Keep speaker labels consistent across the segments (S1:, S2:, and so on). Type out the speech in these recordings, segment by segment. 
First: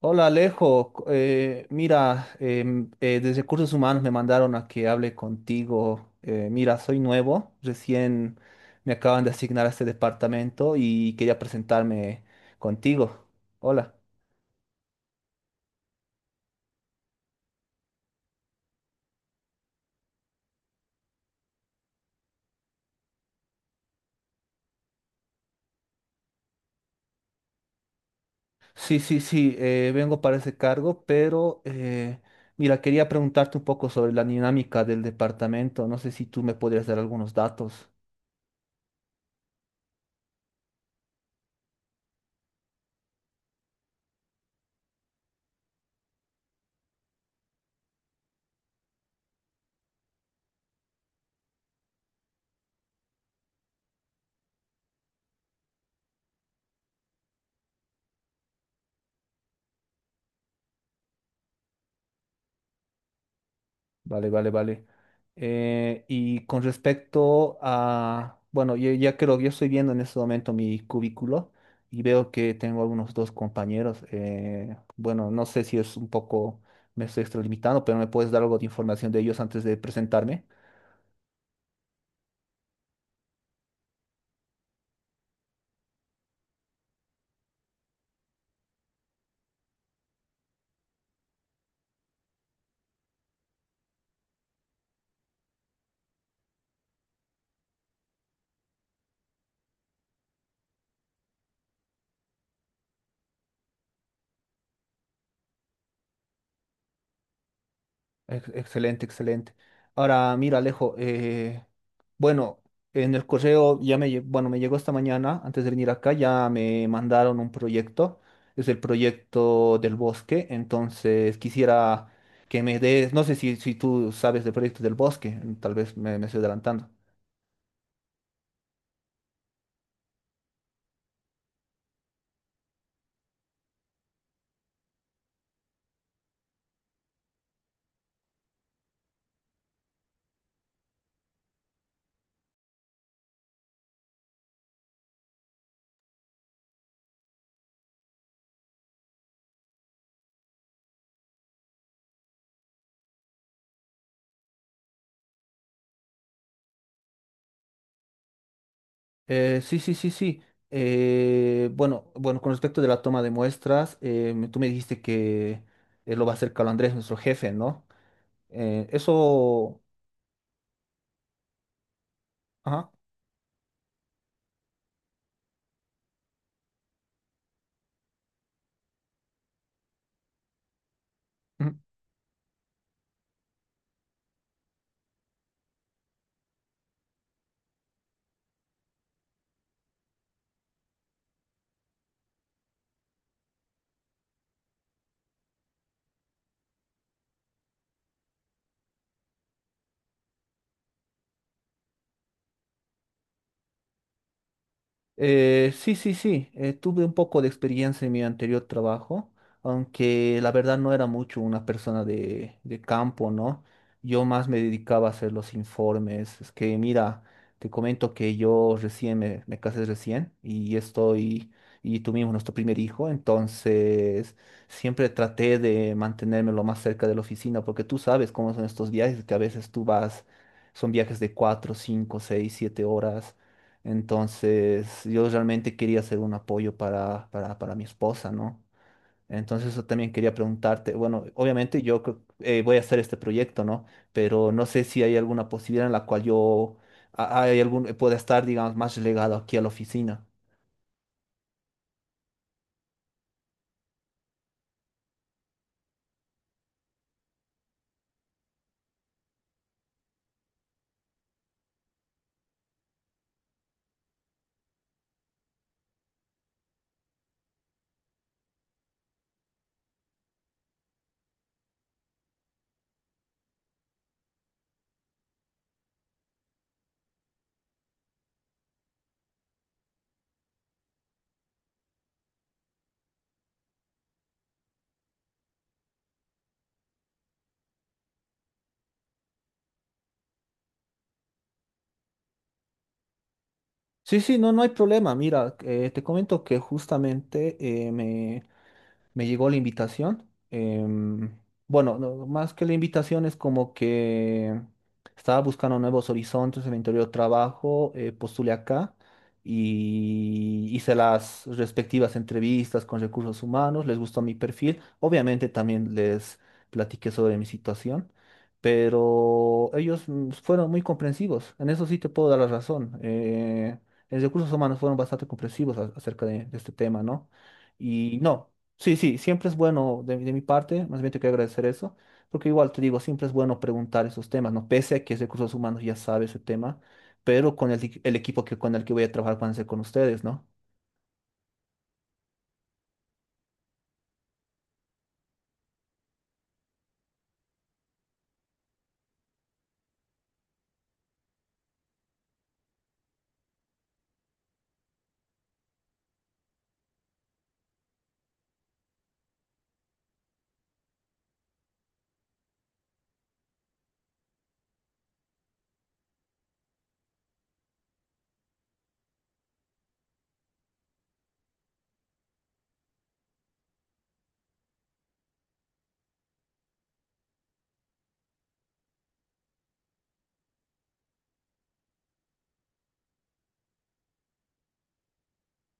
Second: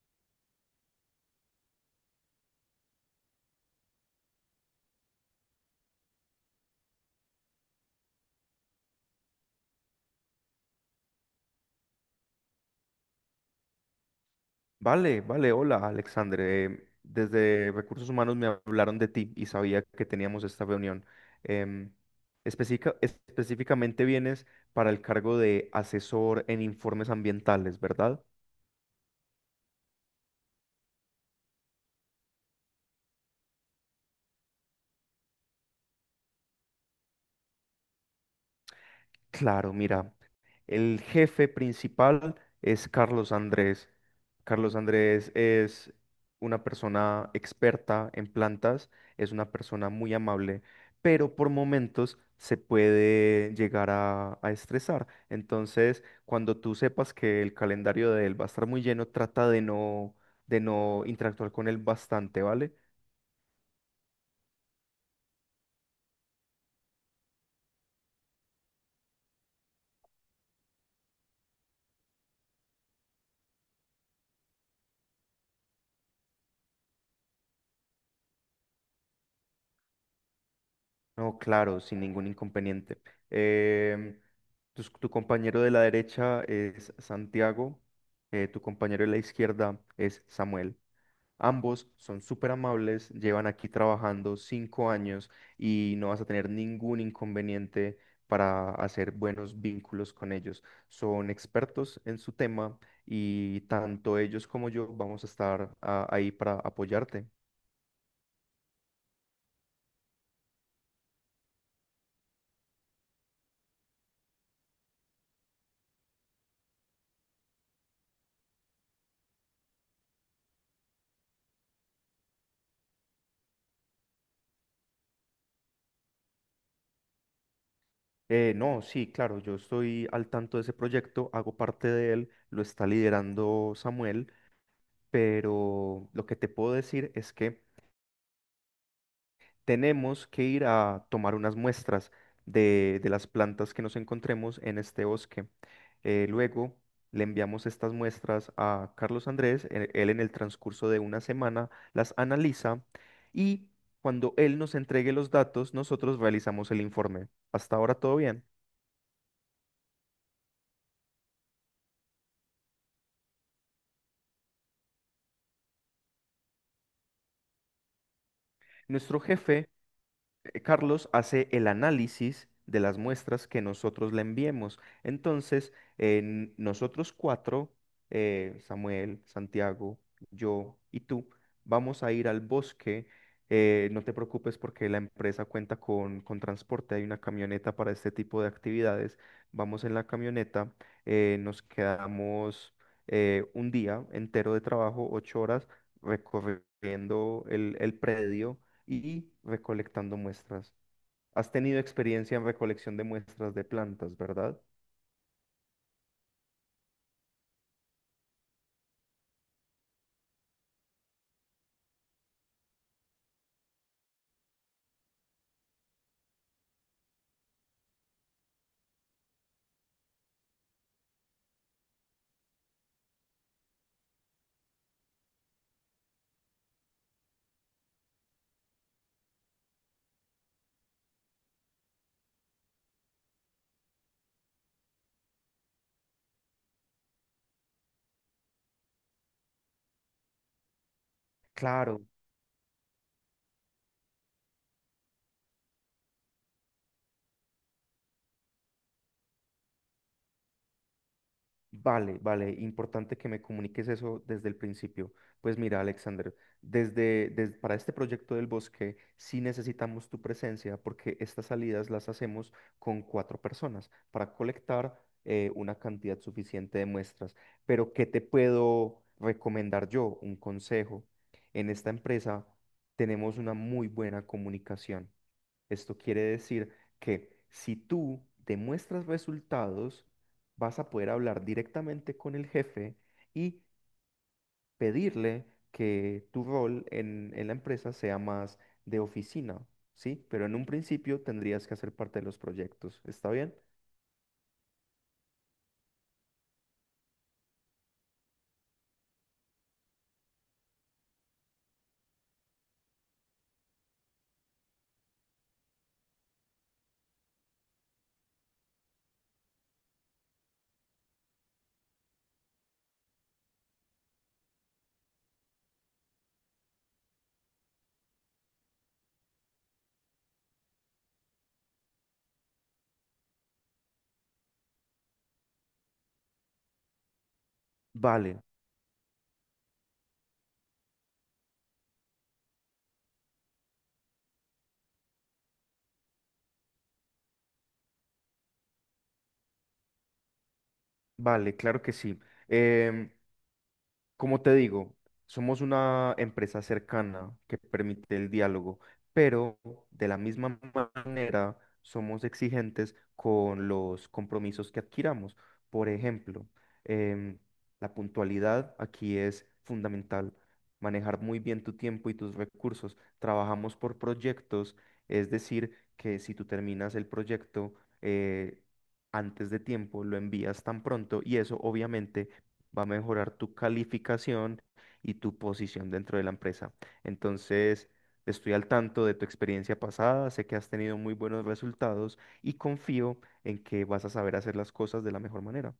S1: Hola Alejo, mira, desde Recursos Humanos me mandaron a que hable contigo. Mira, soy nuevo, recién me acaban de asignar a este departamento y quería presentarme contigo. Hola.
S2: Vale, vale, hola Alexander. Desde Recursos Humanos me hablaron de ti y sabía que teníamos esta reunión. Em, específicamente vienes para el cargo de asesor en informes ambientales, ¿verdad?
S1: Sí, sí, sí, vengo para ese cargo, pero mira, quería preguntarte un poco sobre la dinámica del departamento. No sé si tú me podrías dar algunos datos.
S2: Claro, mira, el jefe principal es Carlos Andrés. Carlos Andrés es una persona experta en plantas, es una persona muy amable, pero por momentos se puede llegar a estresar. Entonces, cuando tú sepas que el calendario de él va a estar muy lleno, trata de no interactuar con él bastante, ¿vale?
S1: Vale, vale, vale. Y con respecto a, bueno, yo ya creo, yo estoy viendo en este momento mi cubículo y veo que tengo algunos dos compañeros. Bueno, no sé si es un poco, me estoy extralimitando, pero me puedes dar algo de información de ellos antes de presentarme.
S2: No, claro, sin ningún inconveniente. Em, tu compañero de la derecha es Santiago, tu compañero de la izquierda es Samuel. Ambos son súper amables, llevan aquí trabajando 5 años y no vas a tener ningún inconveniente para hacer buenos vínculos con ellos. Son expertos en su tema y tanto ellos como yo vamos a estar ahí para apoyarte.
S1: Excelente, excelente. Ahora, mira, Alejo, bueno, en el correo ya me, bueno, me llegó esta mañana, antes de venir acá, ya me mandaron un proyecto, es el proyecto del bosque, entonces quisiera que me des, no sé si, si tú sabes del proyecto del bosque, tal vez me, me estoy adelantando.
S2: No, sí, claro, yo estoy al tanto de ese proyecto, hago parte de él, lo está liderando Samuel, pero lo que te puedo decir es que tenemos que ir a tomar unas muestras de las plantas que nos encontremos en este bosque. Luego le enviamos estas muestras a Carlos Andrés, él en el transcurso de una semana las analiza y cuando él nos entregue los datos, nosotros realizamos el informe. Hasta ahora todo bien.
S1: Sí, sí, sí, sí. Bueno, bueno, con respecto de la toma de muestras, tú me dijiste que lo va a hacer Carlos Andrés, nuestro jefe, ¿no? Eh,
S2: Nuestro jefe
S1: eso...
S2: Carlos hace el análisis de
S1: ajá.
S2: las muestras que nosotros le enviemos. Entonces, nosotros cuatro, Samuel, Santiago, yo y tú,
S1: Mm.
S2: vamos a ir al bosque. No te preocupes porque la empresa cuenta con transporte, hay una camioneta para este tipo de actividades. Vamos en la camioneta, nos quedamos un día entero de trabajo, 8 horas, recorriendo el predio y recolectando muestras. ¿Has tenido experiencia en recolección de muestras de plantas, verdad?
S1: Sí, sí, sí. Tuve un poco de experiencia en mi anterior trabajo, aunque la verdad no era mucho una persona de campo, ¿no? Yo más me dedicaba a hacer los informes. Es que, mira, te comento que yo recién me, me casé recién y estoy, y tuvimos nuestro primer hijo, entonces siempre traté de mantenerme lo más cerca de la oficina, porque tú sabes cómo son estos viajes, que a veces tú vas, son viajes de 4, 5, 6, 7 horas. Entonces, yo realmente quería hacer un apoyo para mi esposa, ¿no? Entonces, eso también quería preguntarte. Bueno, obviamente
S2: Claro,
S1: voy a hacer este proyecto, ¿no? Pero no sé si hay alguna posibilidad en la cual yo a- hay algún, pueda estar, digamos, más relegado aquí a la oficina.
S2: vale, vale, importante que me comuniques eso desde el principio. Pues mira, Alexander, desde, para este proyecto del bosque sí necesitamos tu presencia porque estas salidas las hacemos con cuatro personas para colectar una cantidad suficiente de muestras. Pero ¿qué te puedo recomendar yo? Un consejo. En esta empresa tenemos una muy buena comunicación. Esto quiere decir que si tú demuestras resultados, vas a poder hablar directamente con el jefe y pedirle que tu rol en la empresa sea más de oficina, ¿sí? Pero en un principio tendrías que hacer parte de los proyectos, ¿está bien?
S1: Sí, sí, no, no hay problema. Mira, te comento que justamente eh, me, me llegó la invitación. em, bueno, no, más que la invitación es como que estaba buscando nuevos horizontes en mi anterior trabajo, postulé acá y hice las respectivas entrevistas con Recursos Humanos, les gustó mi perfil. Obviamente también les platiqué sobre mi situación, pero ellos fueron muy comprensivos. En eso sí te puedo dar la razón. En Recursos Humanos fueron bastante comprensivos acerca de este tema, ¿no? Y
S2: Vale,
S1: no. Sí, sí, siempre es bueno de mi parte, más bien te quiero agradecer eso, porque igual te digo, siempre es bueno preguntar esos temas, ¿no? Pese a que es de Recursos Humanos ya sabe ese tema, pero con el equipo que, con el que voy a trabajar van a ser con ustedes, ¿no?
S2: vale, claro que sí. Em, como te digo, somos una empresa cercana que permite el diálogo, pero de la misma manera somos exigentes con los compromisos que adquiramos. Por ejemplo, em, la puntualidad aquí es fundamental. Manejar muy bien tu tiempo y tus recursos. Trabajamos por proyectos, es decir, que si tú terminas el proyecto eh, antes de tiempo, lo envías tan pronto y eso obviamente va a mejorar tu calificación y tu posición dentro de la empresa. Entonces, estoy al tanto de tu experiencia pasada, sé que has tenido muy buenos resultados y confío en que vas a saber hacer las cosas de la mejor manera.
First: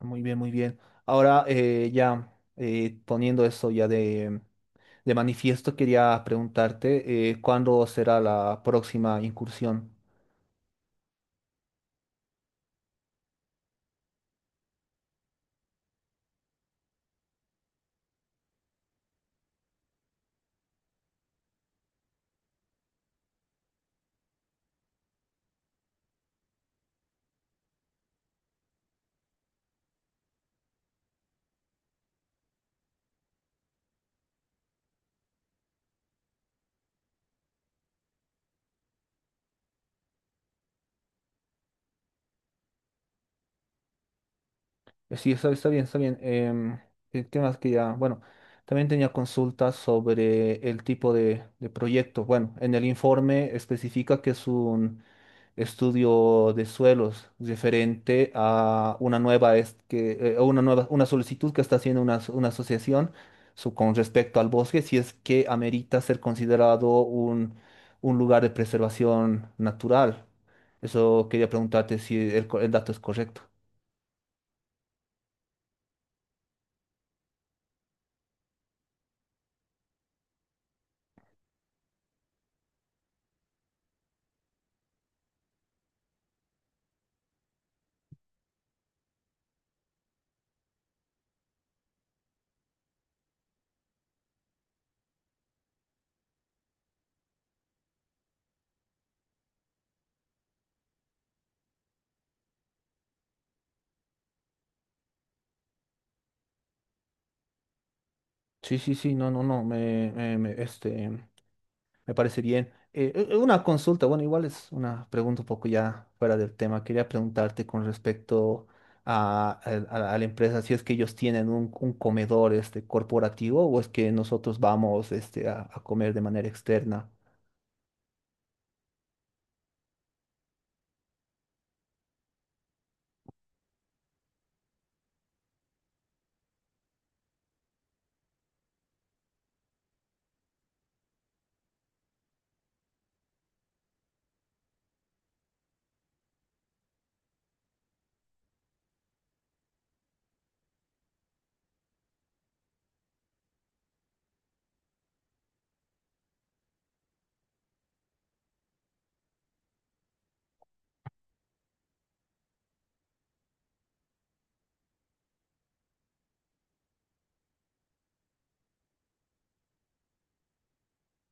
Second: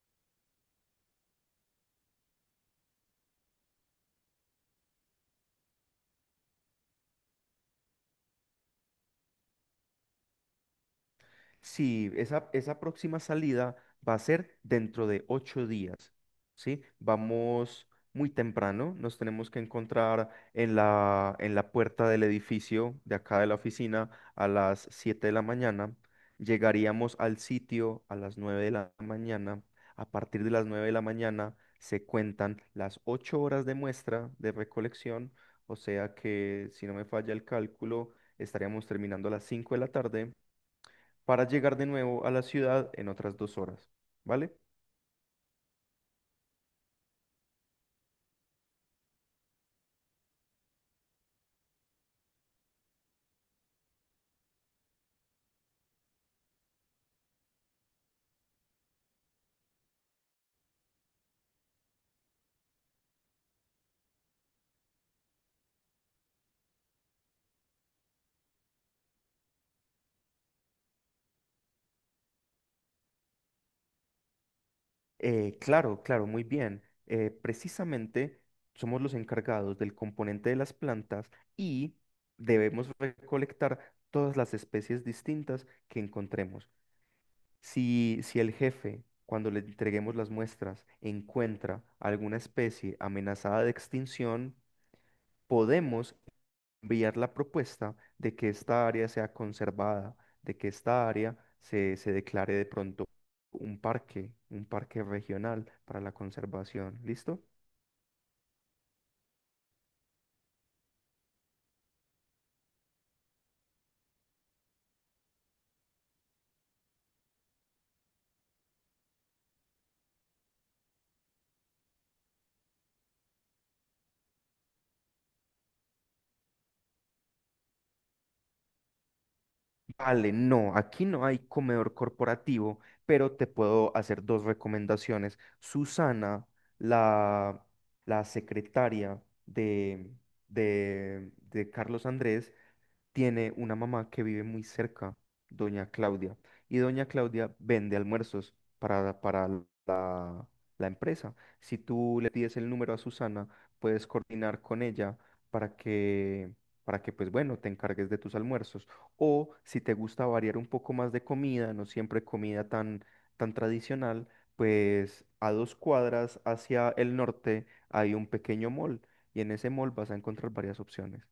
S1: Muy bien, muy bien. Ahora ya poniendo eso ya de manifiesto, quería preguntarte, ¿cuándo será la próxima incursión?
S2: Sí, esa próxima salida va a ser dentro de 8 días, ¿sí? Vamos muy temprano, nos tenemos que encontrar en la puerta del edificio de acá de la oficina a las 7 de la mañana. Llegaríamos al sitio a las 9 de la mañana. A partir de las 9 de la mañana se cuentan las 8 horas de muestra de recolección, o sea que si no me falla el cálculo, estaríamos terminando a las 5 de la tarde para llegar de nuevo a la ciudad en otras 2 horas, ¿vale?
S1: Sí, está, está bien, está bien. Em, ¿qué qué más que ya? Bueno, también tenía consultas sobre el tipo de proyecto. Bueno, en el informe especifica que es un estudio de suelos referente a una nueva, a una nueva, una solicitud que está haciendo una, una asociación con respecto al bosque, si es que amerita ser considerado un lugar de preservación natural. Eso quería preguntarte si el dato es correcto.
S2: Claro, claro, muy bien. Precisamente somos los encargados del componente de las plantas y debemos recolectar todas las especies distintas que encontremos. Si, si el jefe, cuando le entreguemos las muestras, encuentra alguna especie amenazada de extinción, podemos enviar la propuesta de que esta área sea conservada, de que esta área se, se declare de pronto un parque regional para la conservación. ¿Listo?
S1: Sí, sí, sí, no, no, no, me parece bien. Una consulta, bueno, igual es una pregunta un poco ya fuera del tema. Quería preguntarte con respecto a, al- a la empresa, si es que ellos tienen un comedor este, corporativo o es que nosotros vamos este, a comer de manera externa.
S2: Vale, no, aquí no hay comedor corporativo, pero te puedo hacer dos recomendaciones. Susana, la, la secretaria de Carlos Andrés, tiene una mamá que vive muy cerca, doña Claudia, y doña Claudia vende almuerzos para la, la empresa. Si tú le pides el número a Susana, puedes coordinar con ella para que, para que, pues bueno, te encargues de tus almuerzos. O si te gusta variar un poco más de comida, no siempre comida tan, tan tradicional, pues a dos cuadras hacia el norte hay un pequeño mall y en ese mall vas a encontrar varias opciones.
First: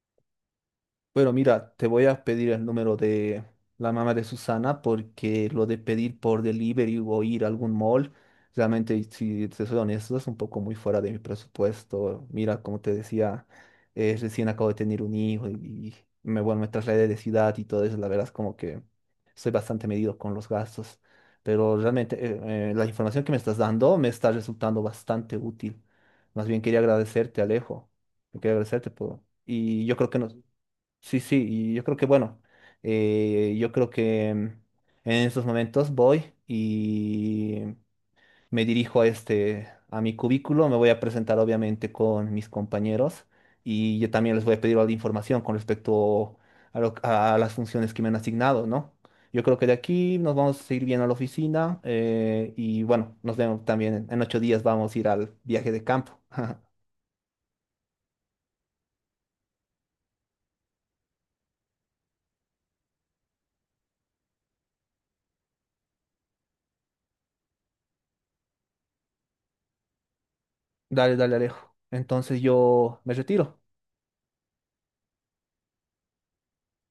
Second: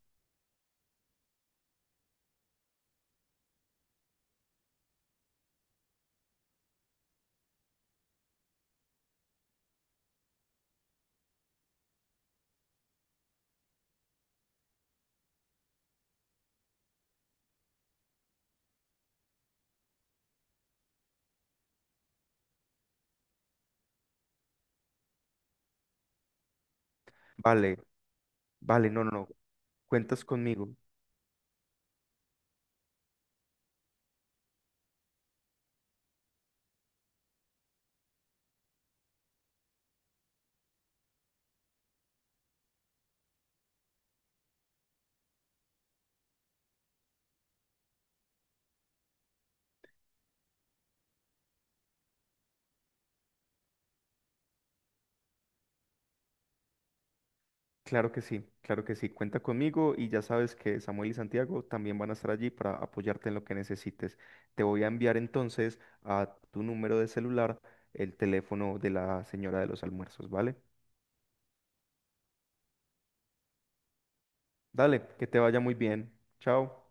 S1: Bueno, mira, te voy a pedir el número de la mamá de Susana porque lo de pedir por delivery o ir a algún mall, realmente, si te soy honesto, es un poco muy fuera de mi presupuesto. Mira, como te decía, recién acabo de tener un hijo y me, bueno, me trasladé de ciudad y todo eso, la verdad es como que soy bastante medido con los gastos, pero realmente la información que me estás dando me está resultando bastante útil. Más bien quería agradecerte,
S2: Vale,
S1: Alejo. Quería agradecerte
S2: vale, no, no,
S1: por...
S2: no.
S1: Y yo creo que
S2: Cuentas
S1: no.
S2: conmigo,
S1: Sí, sí, y yo creo que bueno, yo creo que en estos momentos voy y me dirijo a este, a mi cubículo, me voy a presentar obviamente con mis compañeros y yo también les voy a pedir la información con respecto a las funciones que me han asignado, ¿no? Yo creo que de aquí nos vamos a ir bien a la oficina y bueno, nos vemos también en 8 días, vamos a ir al viaje de campo.
S2: claro que sí, cuenta conmigo y ya sabes que Samuel y Santiago también van a estar allí para apoyarte en lo que necesites. Te voy a enviar entonces a tu número de celular el teléfono de la señora de los almuerzos, ¿vale?
S1: Dale, dale, Alejo. Entonces yo me retiro.
S2: Dale, que te vaya muy bien. Chao.